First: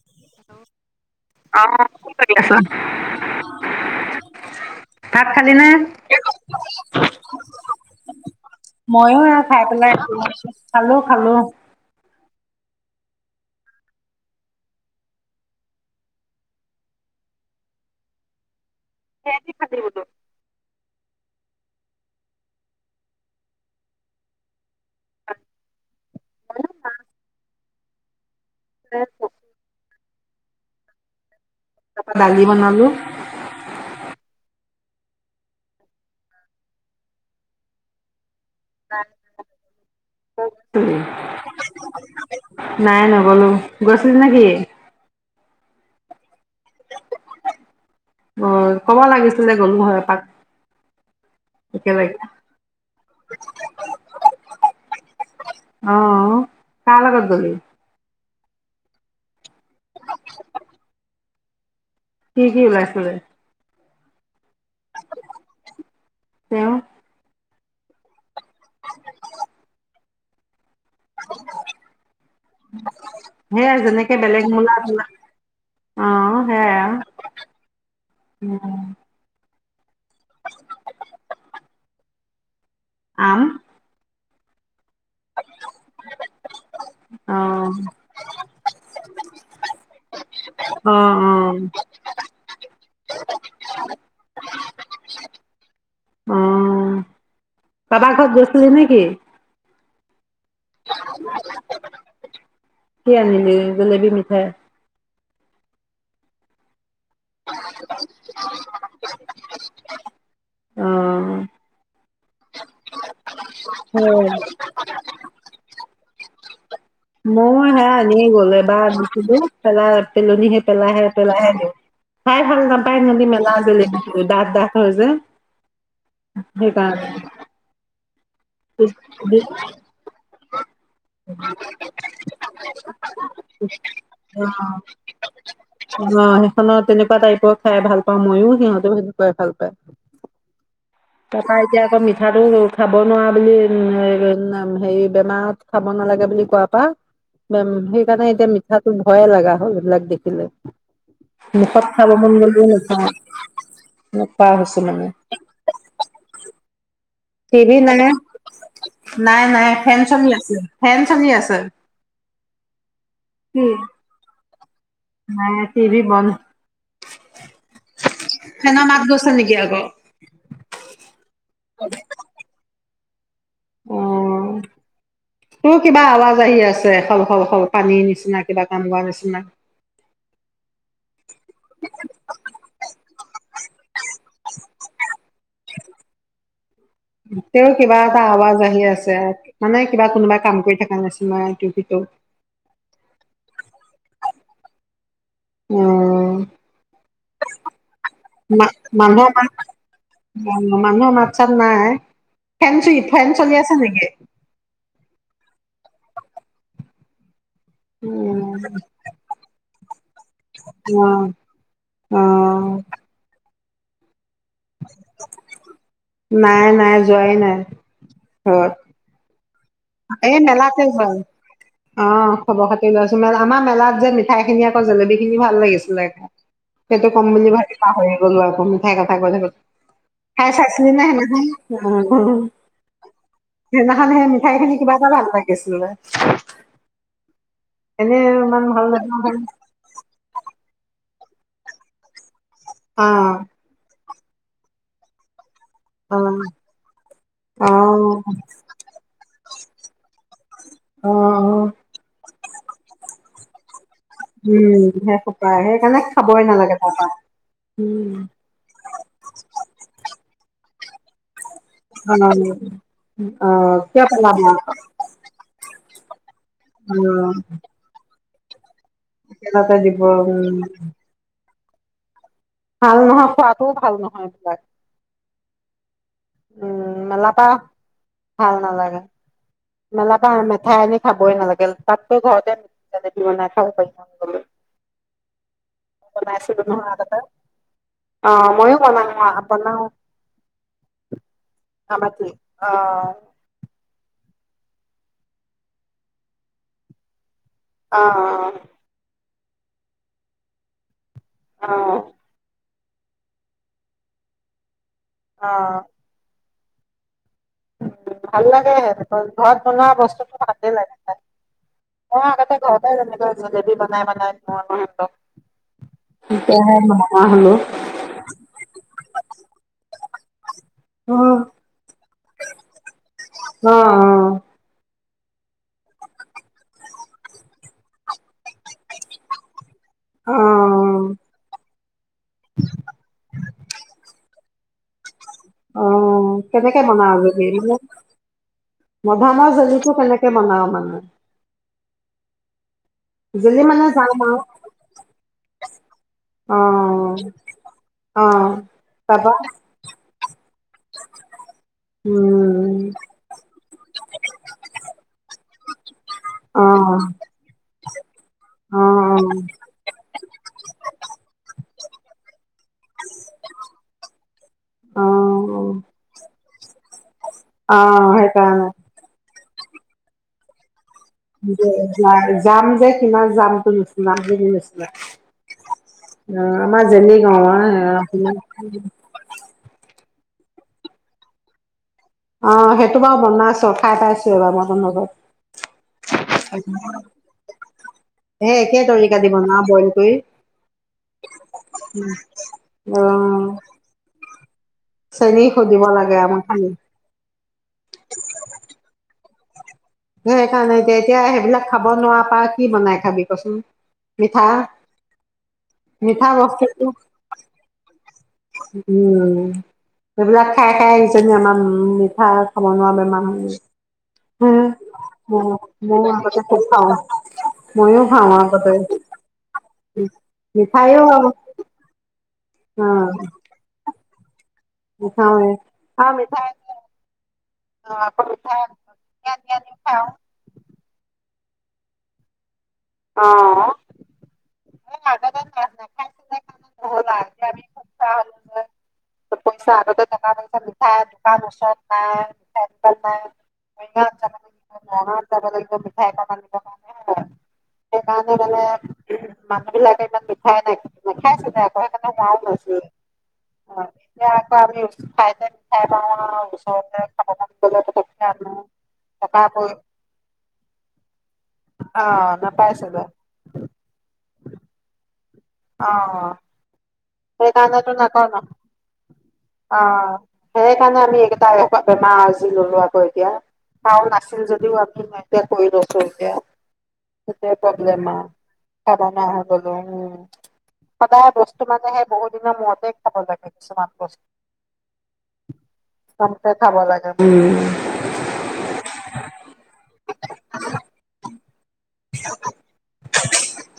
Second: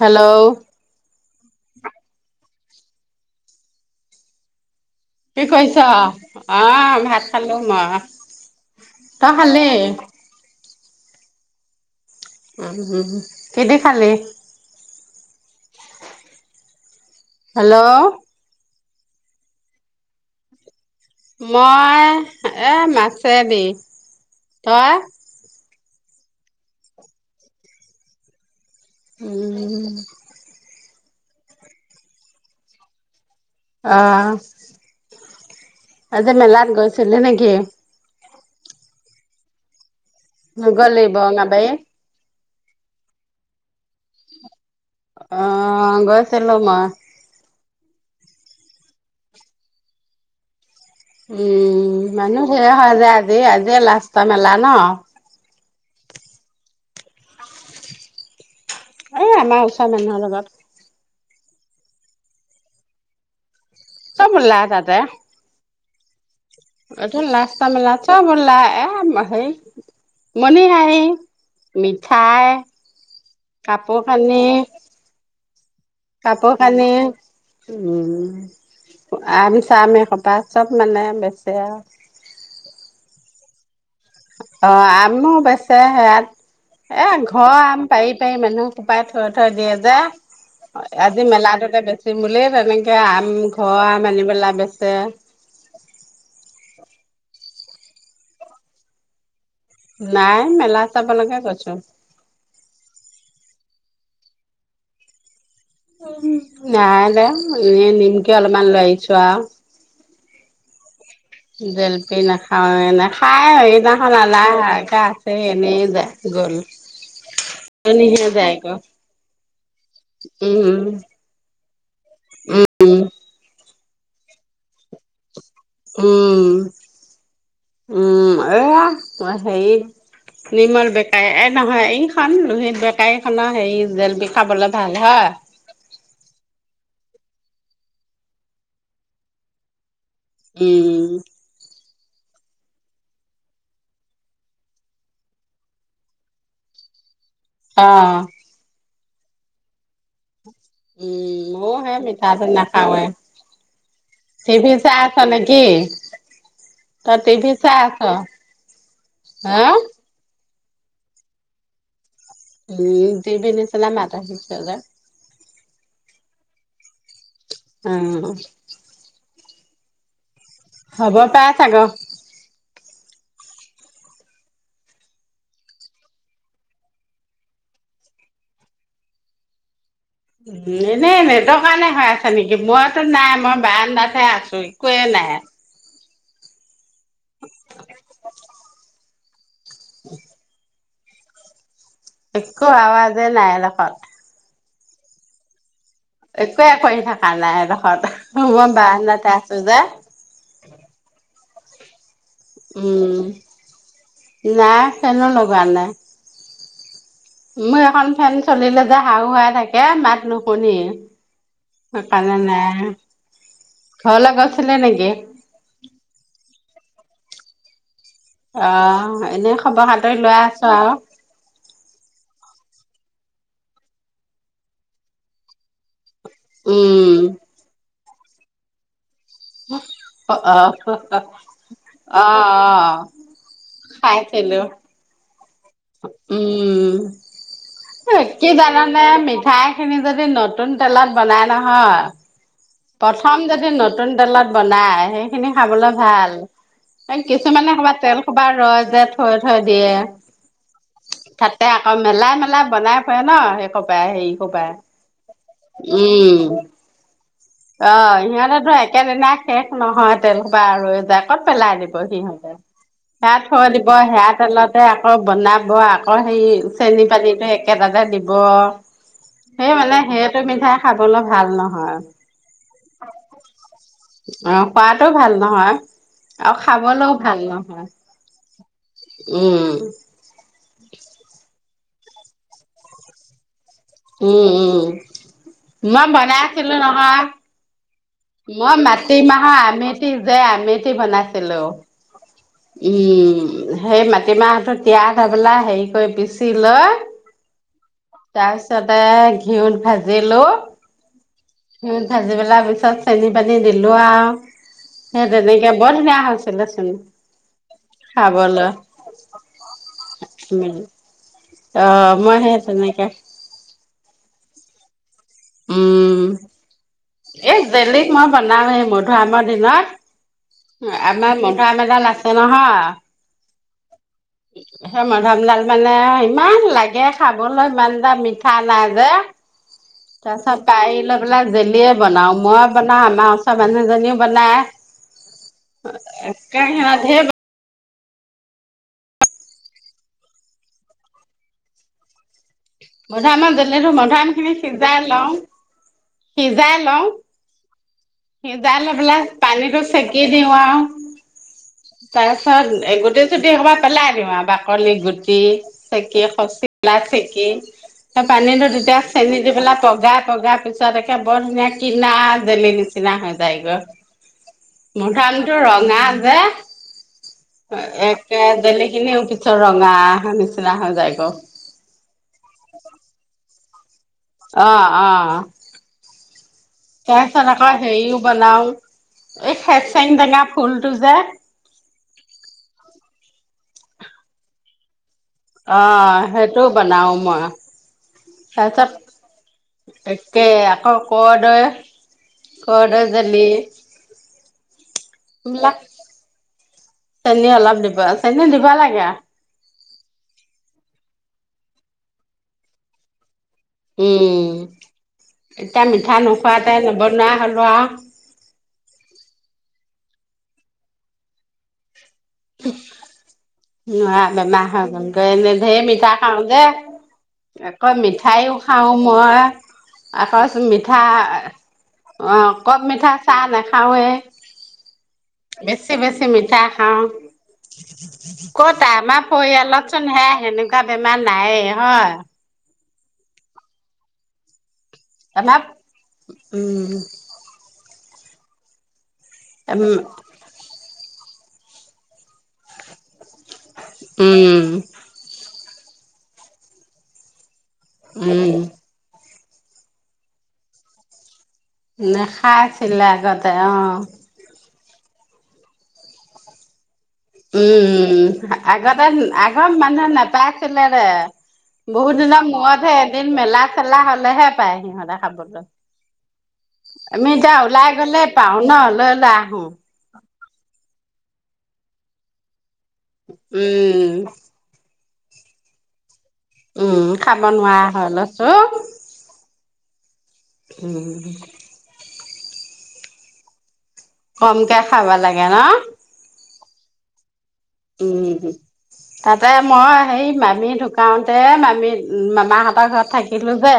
Hello আহ কোন কৰি আছ? ভাত কি খালি নে? কৰিছ অ? ভাত খালো মই। মইয়ো তই এয়া খাই খালি? পেলাই খালো খালো [unintelligible] কেদি খালে? হেল্ল'? কিহেদি খালি বোলো? মই এই মাছেদি। তই? তাৰপা উম। তাৰ পৰা দালি বনালোঁ। অ', আজি মেলাত গৈছিলি নেকি? নাই [inaudible] নগলিব নাবে? নাই, নগলোঁ। গৈছিল নে কি? অ', গৈছিলোঁ মই। অ ', ক'ব লাগিছিলে। গ'লোঁ হয় এপাক। উম', একেলগে মানুহ সেয়া যায় আজি। আজি লাষ্ট মেলা ন',। অ', কাৰ লগত গলি? এ', আমাৰ ওচ চা মানুহৰ লগত। কি - কি ওলাইছিলে? চব ওলা তাতে। তেওঁ এইটো লাষ্ট কা-মেলা চব ওলা [unintelligible] মানে সেই মিঠাই, সেয়াই যেনেকে কাপোৰ-কানি বেলেগ মূলা চোলা অ সেয়াই কাপোৰ-কানি আও উম ম এইসোপাই চব মানে বেচে আৰু। আম অ', আ আমো বেচে সেয়াত। এ অ ঘৰৰ আম পাৰি - পাৰি মানুহ থোপাই থৈ - থৈ দিয়ে যে। অ আজি অ মেলাটোতে বেচিম বুলি। তেনেকে আম- ঘৰ আম আনি পেলে বেচে। কাবাৰ ঘৰত গৈছিলি নেকি? নাই। মেলা চাবলৈকে গৈছো কি আনিলি? জলেবি মিঠাই। নাই। এনে নিমকি অলপমান লৈ আহিছোঁ আৰু। অ'। জেল পি নাখাওঁ। নেখায়ে। সেইদিনাখন সেয়াই আনা আছেই, এনেই যায়। গ'ল। মোৰ হে', আনিয়ে এজনীহে গ'ল যায়গৈ এবাৰ আনিছিলো পেলাই পেলনিহে, উম পেলাইহে - পেলাইহে দিওঁ। খাই ভাল নাপাই ইহঁতে মেলাৰ জেল, দা- দা। ভ যে উম সেইকাৰণে, উম। এয়া তোমাৰ হেৰি! নিম বেকাৰী, এই নহয়, এইখন লোহিত বেকাৰী খনৰ হেৰি জেলেপি অ খাবলে ভাল হয়। অ সেইখনত তেনেকুৱা টাইপৰ খাই ভাল পাওঁ, মইও সিহঁতেও সেনেকুৱাই ভাল পায়। উম পতাই দিয়া কমনি? আলু খাব নোৱাৰা বুলি! হেৰি বেমাৰত খাব নালাগে বুলি কোৱাৰ পৰা মম অ সেইকাৰণে এতিয়া মিঠা ভয়ে লগা হ'ল, এইবিলাক দেখিলে! উম মুখত মোহে খাব মন মিঠাটো গলেও নাখাওৱে, নাখাওঁ নোখোৱা টিভি হৈছো চাই মানে আছ নেকি? তই চাই টিভি আছ নে? নাই, হা নাই ফেন চলি আছে। ফেন চলি আছে। উম! টিভি কি? নিচিনা মাত আহিছে যে নাই টিভি বন্ধ। উম ফে'ন মাত গৈছে নেকি? অঁ। হ'ব পাই চাগ। অঁ, তোৰ কিবা আৱাজ আহি আছে, সল, সল, সল পানীৰ নিচিনা কিবা কাম কৰোৱাৰ নিচিনা। এনেই নেটৰ কাৰণে হৈ আছে নেকি? মইতো নাই মই বাৰান্দাত, এই আছোঁ! একোৱে নাই? তেওঁ কিবা এটা আৱাজ আহি আছে। মানে, কিবা কোনোবাই কাম কৰি থাকে। [unintelligible] টিভিটো? একো আৱাজে নাই! এদখত। অ একোৱে কৰি থকা নাই, এদশত মই মা মানুহৰ বাৰান্দাতে মাত আছো যে! [unintelligible] নাই ফেন চ উম! ফেন চলি আছে নেকি নাই ফেনো লগোৱা নাই। মোৰ এখন ফেন উম, চলিলে যে, হাহুৱাই থাকে। এ [unintelligible] নুশুনি, অ অ সেইকাৰণে নাই। খাবলে [unintelligible] নাই! নাই, যোৱাই নাই। ঘৰত অ' এনে খবৰ সাদৰি এই লৈ আছো মেলাতে আও যোৱা অ' খবৰ-খাতি লৈছো মই। আমাৰ মেলাত যে মিঠাইখিনি আকৌ জেলেবীখিনি ভাল লাগিছিলে খাই। সেইটো উম কম বুলি ভাবিলোঁ। পাহৰি গলো আকৌ মিঠাই খাবলে [unintelligible] অ খাই অ চাইছিলি নে অ অ সেইদিনাখন? সেইদিনাখন সে মি খাই খাইছিলো পিনি কিবা এটা ভাল লাগে উম এনে কি ইমান ভাল জানানে নে? লাগে অ মিঠাইখিনি যদি নতুন তেলত। বনাই নহয়। প্ৰথম যদি নতু নতুন তেলত বনায়, সেইখিনি খাবলৈ অ ভাল, অ অ কিছুমানে ক'বাত তেলসোবা ৰয় যে থৈ থৈ অ দিয়ে। তাতে আকৌ মেলাই-মেলাই বনাই ফুৰে ন? সেই খুপাই, হেৰি খপাই, উম সেই সোপা সেইকাৰণে খাবই উম। নালাগে তাৰপা অ' উম সিহঁতেতো একেদিনাই শেষ নহয় তেল সো সোপা আৰু ৰৈ যায়। ক'ত পেলাই দিব অ সিহঁতে, সেয়া অ থৈ দিব, কিয় সেয়া পেলাব তেলতে আকৌ বনাব আকৌ। সেই উম চেনিপানীটো একেটাতে দিব। গ সেই একেলগতে মানে, দিব সেইটো উম মিঠাই খাবলৈ ভাল নহ হয়। ভাল নহয়, খোৱাটোও ভাল নহয় অ এইবিলাক। খোৱাতো ভাল নহয়। আৰু উম খাবলৈও মেলাৰ ভাল পৰা নহয়। ভাল নালাগে। উম মেলাপা মেথাই আনি। খাবই নালাগে তাতকৈ ঘৰতে জেলেপি বনাই। খাব পাৰি মন গ'লে উম উম বনাই বনাইছিলো আছিলো আগতে নহয়? অ মই মইয়ো মাটি বনাও মাহৰ বনাও আমেঠি যে আমেঠি বনাইছিলো। আমাকে অ উম। সেই মাটিমাহটো তিয়াহ ধবেলা হেৰি কৰি পিচি লৈ অ তাৰপিছতে ঘিউত ভাজিলো, অ ঘিউট ভাজি পেলাই। তাত চেনি পানী দিলোঁ আৰু, সেই তেনেকে বৰ ধুনীয়া হৈছিলে। চোন। উম ভাল লাগে সেনেকে ঘৰত বনোৱা বস্তুটো ভালেই লাগে অঁ মই সে আগতে ঘৰতে তেনেকে, যেনেকৈ জেলেপি বনাই বনাই থও আকৌ সেতক, উম হলো এই জেলিক মই বনামে এই মধুআমৰ দিনত। অ আমাৰ মধাআম এডাল আছে নহয়, অ অ। অ। মধামডাল মানে ইমান লাগে খাবলৈ ইমান দাম মি ঠা নাই যে অ তাৰ চত পাই আহি লৈ পেলাই জেলিয়ে। বনাও মই বনাওঁ আমাৰ ওচৰ মানুহজনীও বনায়। অ কেনেকে বনা আজ ধেৰ হেৰী হাক। মধামাহ জেলটো কেনেকে বনাও মানে। মধাম অ জেলি মানে টো জাম মধাআম আৰু খিনি সিজাই লওঁ। সিজাই লওঁ। অ অ', সিজাই লৈ পেলাই পাবা পানীটো চেকি দিওঁ আৰু তাৰপিছত উম, গুটি চুটি হেখোপা পেলাই দিওঁ আৰু বাকলি গুটি। চেকি খচিলা অ', চেকি ত পানীতো অ', তেতিয়া চেনি দি পেলাই পগাই পগাই পিছত একে বৰ ধুনীয়া কিনা জেলি দিছে। নিচিনা হৈ যাই গৈ অ', মধামটো ৰঙা, এ, অ', একে সেইকাৰণে জেলিখিনি উঠি। ৰঙা নিচিনা হৈ যে য যাম যে কিমান যাম উম। কিমান দি দি অ লৈছিলা? অ অ আমাৰ যেনি তাৰপিছত আকৌ হেৰিও বনাও [unintelligible] এই খেচাৰি টেঙা ফুলটো যে অ সেইটো বাৰু বনাইছোঁ, খাই পাইছোঁ, ‌ এবাৰ [unintelligible] অ সেইটোও বনাও মই, সেই একে তৰিকা দি বনাও বইল কৰি তাৰপিছত একে আকৌ কৰদৈ, কৰদৈ জেলি। অ', চেনি সৈ বিলাক, দিব লাগে আমাৰ খালি চেনী অলপ দিবা, চেনী দিব লাগে। সেইকাৰণে এতিয়া, এতিয়া সেইবিলাক খাব নোৱাৰা পৰা কি বনাই খাবি, ক চোন? উম, এতিয়া মিঠা নোখোৱাতে নবনোৱা হলোঁ আৰু। উম, সেইবিলাক খাই, ‌ খাই, ইজনী আমাৰ মি নোৱাৰা হ বেমাৰ হয় গলগৈ, এনে ময়ো ঢেৰ ময়ো মিঠা আগতে খাওঁ যে, খুব খাওঁ আকৌ ময়ো খাওঁ মিঠাইও আগতে খাওঁ মই, আকৌ ছোন মিঠা, মিঠাইও আৰু অ। কম মিঠা চাহ নাখাওঁ মিঠাওৱে [unintelligible] বেছি, অ বেছি মিঠাই মিঠা খাওঁ। আকৌ মিঠাই ক'তা আমাৰ আনি আনি পৰিয়ালত চোন খাওঁ সেয়া হেনে নেকুৱা বেমাৰ নাইয়ে, হয়? অঁ। [unintelligible] উম। নহ'ল আৰু এতিয়া [unintelligible] পইচা উম আগতে, টকা পইচা [unintelligible] তাৰ ওচৰত নাই, [unintelligible] নাই। উম [unintelligible] মিঠাই [unintelligible] সেই কাৰণে উম মানে মানুহ বিলাকে ইমান মিঠাই না নেখায়ে চোন‌। নেখাইছিলে আগতে, অ। এতিয়া আকৌ আমি ঠাইতে খাই পাওঁ আৰু ওচৰতে। খাব মন গ'লে পতককে উম। আগতে, টকা পই আগৰ মানুহে নাপায় [unintelligible] বহুত অ' দিনৰ মোৰতহে নাপাইছিলে এদিন মেলাত মেলা হ'লেহে পায়, সিহঁতে খাব। অঁ। আমি এতিয়া ওলাই গ'লেই পাওঁ ন, লৈ লোৱা অ', সেই কাৰণে আমি সেইকেইটা বেমাৰ আজি ল'লো আও। অ এতিয়া উম কাইন আছিল যদিও আমি নাই। এতিয়া কৈ লৈছো এতিয়া উম খাব সেইটোৱে নোৱাৰা প্ৰব্লেম হয় আৰু লৈছো। খাব নোৱাৰা হৈ গ'লো উম সদায়ে উম বস্তু মানেহে বহুত সে দিনা মূৰতে খাব লাগে কিছুমান বস্তু কমকে খাব লাগে ন। কমকে খাব লাগে উম তাতে মই হেই মামী ঢুকাওতে মা আমি উম মামাহঁতৰ ঘৰত থাকিলো যে।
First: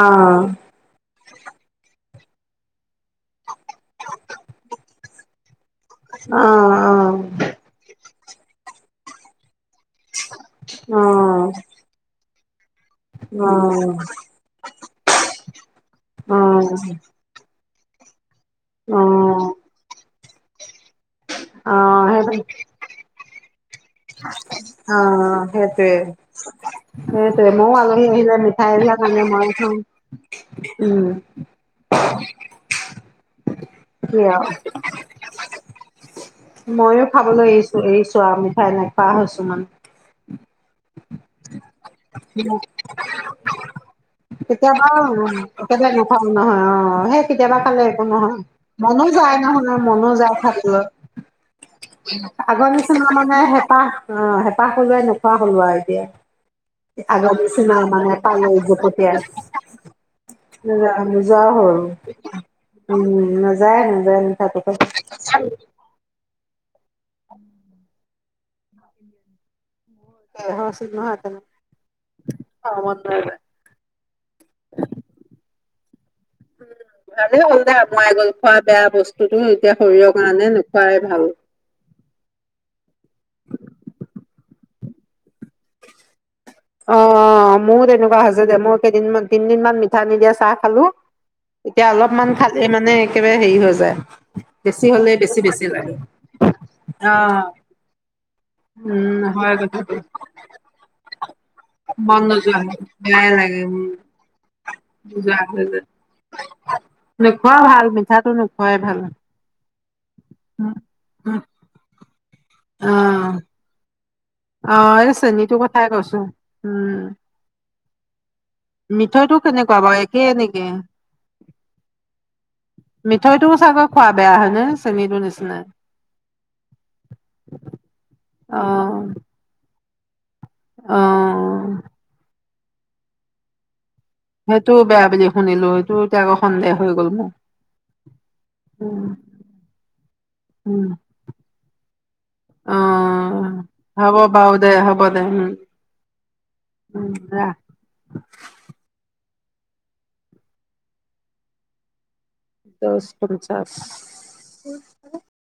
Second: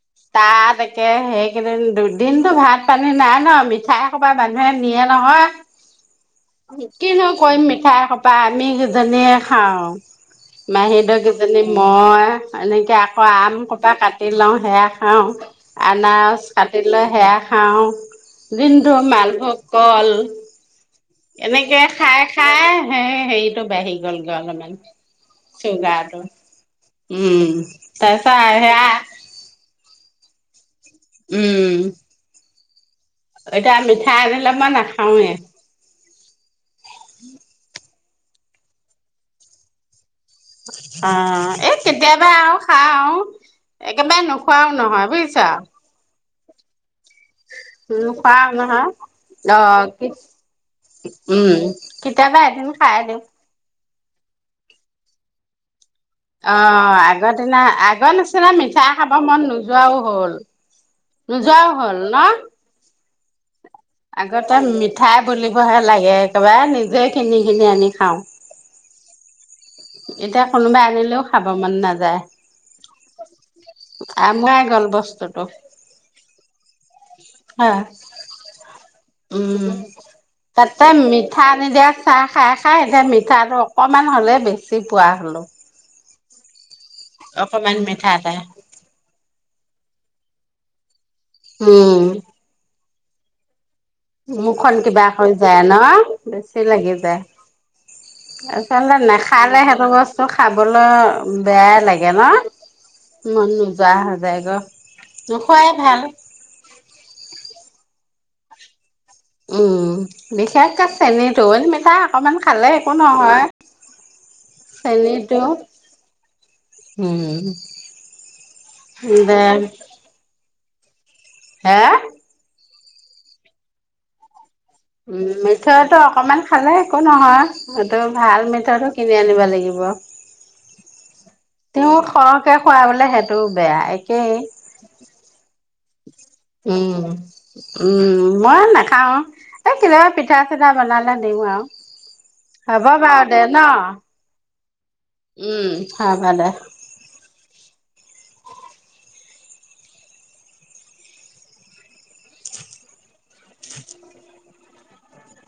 অ'। তাত একে হেই একেইদিন দুদিনতো ভাত। পানী নাই ন মিঠাই কবা মানুহে নিয়ে নহয় অ সেইটো কিনো কৰিম মিঠাই খা বা আমি কি জনীয়ে খাওঁ। মাহী ধৰক এজনী মই এনেকৈ আকৌ আম কপা কাটি লও সেয়া অ আনাৰজ কাটি লৈ সেয়া খাও দিনটো মালভোগ অ কল এনেকে খাই খাই হেৰি অ সেইটোৱে চুগাৰটো। সেইটোৱে উম ময়ো আলহী আহিলে তাৰপিছত সেয়া মিঠাইলাক আনি মই থওঁ। [inaudible] উম এতিয়া কি মিঠাই আও আনিলে মই নাখাওঁৱে। ময়ো খাবলৈ এৰিছোঁ এৰিছোঁ। চোৱা, মিঠাই নোখোৱা হৈছো মানে। অ'। [unintelligible] কেতিয়াবা আৰু খাও আৰু। একেবাৰে নোখোৱাও কেতিয়াবা নহয় বুইছ? একেবাৰে নাখাও নহয় অ' সেই কেতিয়াবা খালে একো নহয়। মনো যায় অ নহয়, কি মনো যায় খাবলৈ। উম কেতিয়াবা এদিন আগৰ খাই নিচিনা দিওঁ মানে হেঁপাহ অ' হেঁপাহ পলোৱাই নোখোৱা হ'লো আৰু এতিয়া। অ' আগৰ আগৰদিনা নিচিনা মানে আগৰ পালে নিচিনা মিঠাই খাব জপতিয়াই মন নোযোৱাও হ'ল। নোযোৱাও হ'ল ন? উম। [unintelligible] আগতে নাথাকোতে মিঠাই বুলিবহে লাগে, একেবাৰে নি নিজে কিনি কিনি আনি খাওঁ। এতিয়া কোনোবাই হৈছিল নহয় আনিলেও তাত খাব মন নাযায়। আমুৱাই গ'ল বস্তুটো। ভালে হ'ল দে অ'। আঁতৰাই গ'ল খোৱা বেয়া বস্তুটো এতিয়া উম। শৰীৰৰ কাৰণে তাতে নোখোৱাই ভাল। মিঠা নিদিয়া চাহ খাই খাই এতিয়া মিঠাটো অকমান হ'লে বেছি [unintelligible] পোৱা হ'লো। অ' অকমান মোৰো তেনেকুৱা মিঠাতে হৈছে দে। মই কেইদিন -তিনদিনমান মিঠা নিদিয়া চাহ খালো, এতিয়া উম অলপমান খালে মানে একেবাৰে হেৰি হৈ যায়। মুখখন বেছি কিবা হ'লে হৈ বেছি যায় বেছি ন? লাগে বেছি লাগি যায়। আচলতে উম হয় নাখালে কথা সেইবোৰ বস্তু খাবলৈ বেয়াই লাগে মন ন নোযোৱা হ'ল। বেয়াই মন লাগে নোযোৱা হৈ যায়গৈ মোৰ। নোযোৱা নোখোৱাই হৈ গ'ল, ভাল নোখোৱা ভাল মিঠাটো নোখোৱাই ভাল। উম উম বিশেষকে উম। চেনীটো, এটো মিঠাই অকণমান খালে অ একো নহয়। অ' এই চেনীটো চেনীটোৰ কথাই কৈছো। উম, মিঠৈটো দে কেনেকুৱা বাৰু একেইে নেকি? কে হে? মিঠৈটো চাগৈ খোৱা বেয়া হয়নে? চেনীটোৰ উম, নিচিনা? মিঠৈটো অকমান খালে একো নহয়। এইটো ভাল মিঠৈটো অ', কিনি আনিব লাগিব। [unintelligible] অ'। তেওঁ সৰহকে খোৱা বোলে সেইটো বেয়াই কেই। সেইটোও বেয়া বুলি শুনিলো সেইটো এতিয়া আকৌ সন্দেহ হৈ উম গ'ল মোৰ। উম, মই উম, নাখাও। এই কিবা পিঠা-চিঠা উম, বনালে দিওঁ আৰু? হ'ব বাৰু দে ন? অ', হ'ব বাৰু দে হ'ব উম হ'ব দে। উম, ৰাখ [unintelligible] পঞ্চাছ [unintelligible]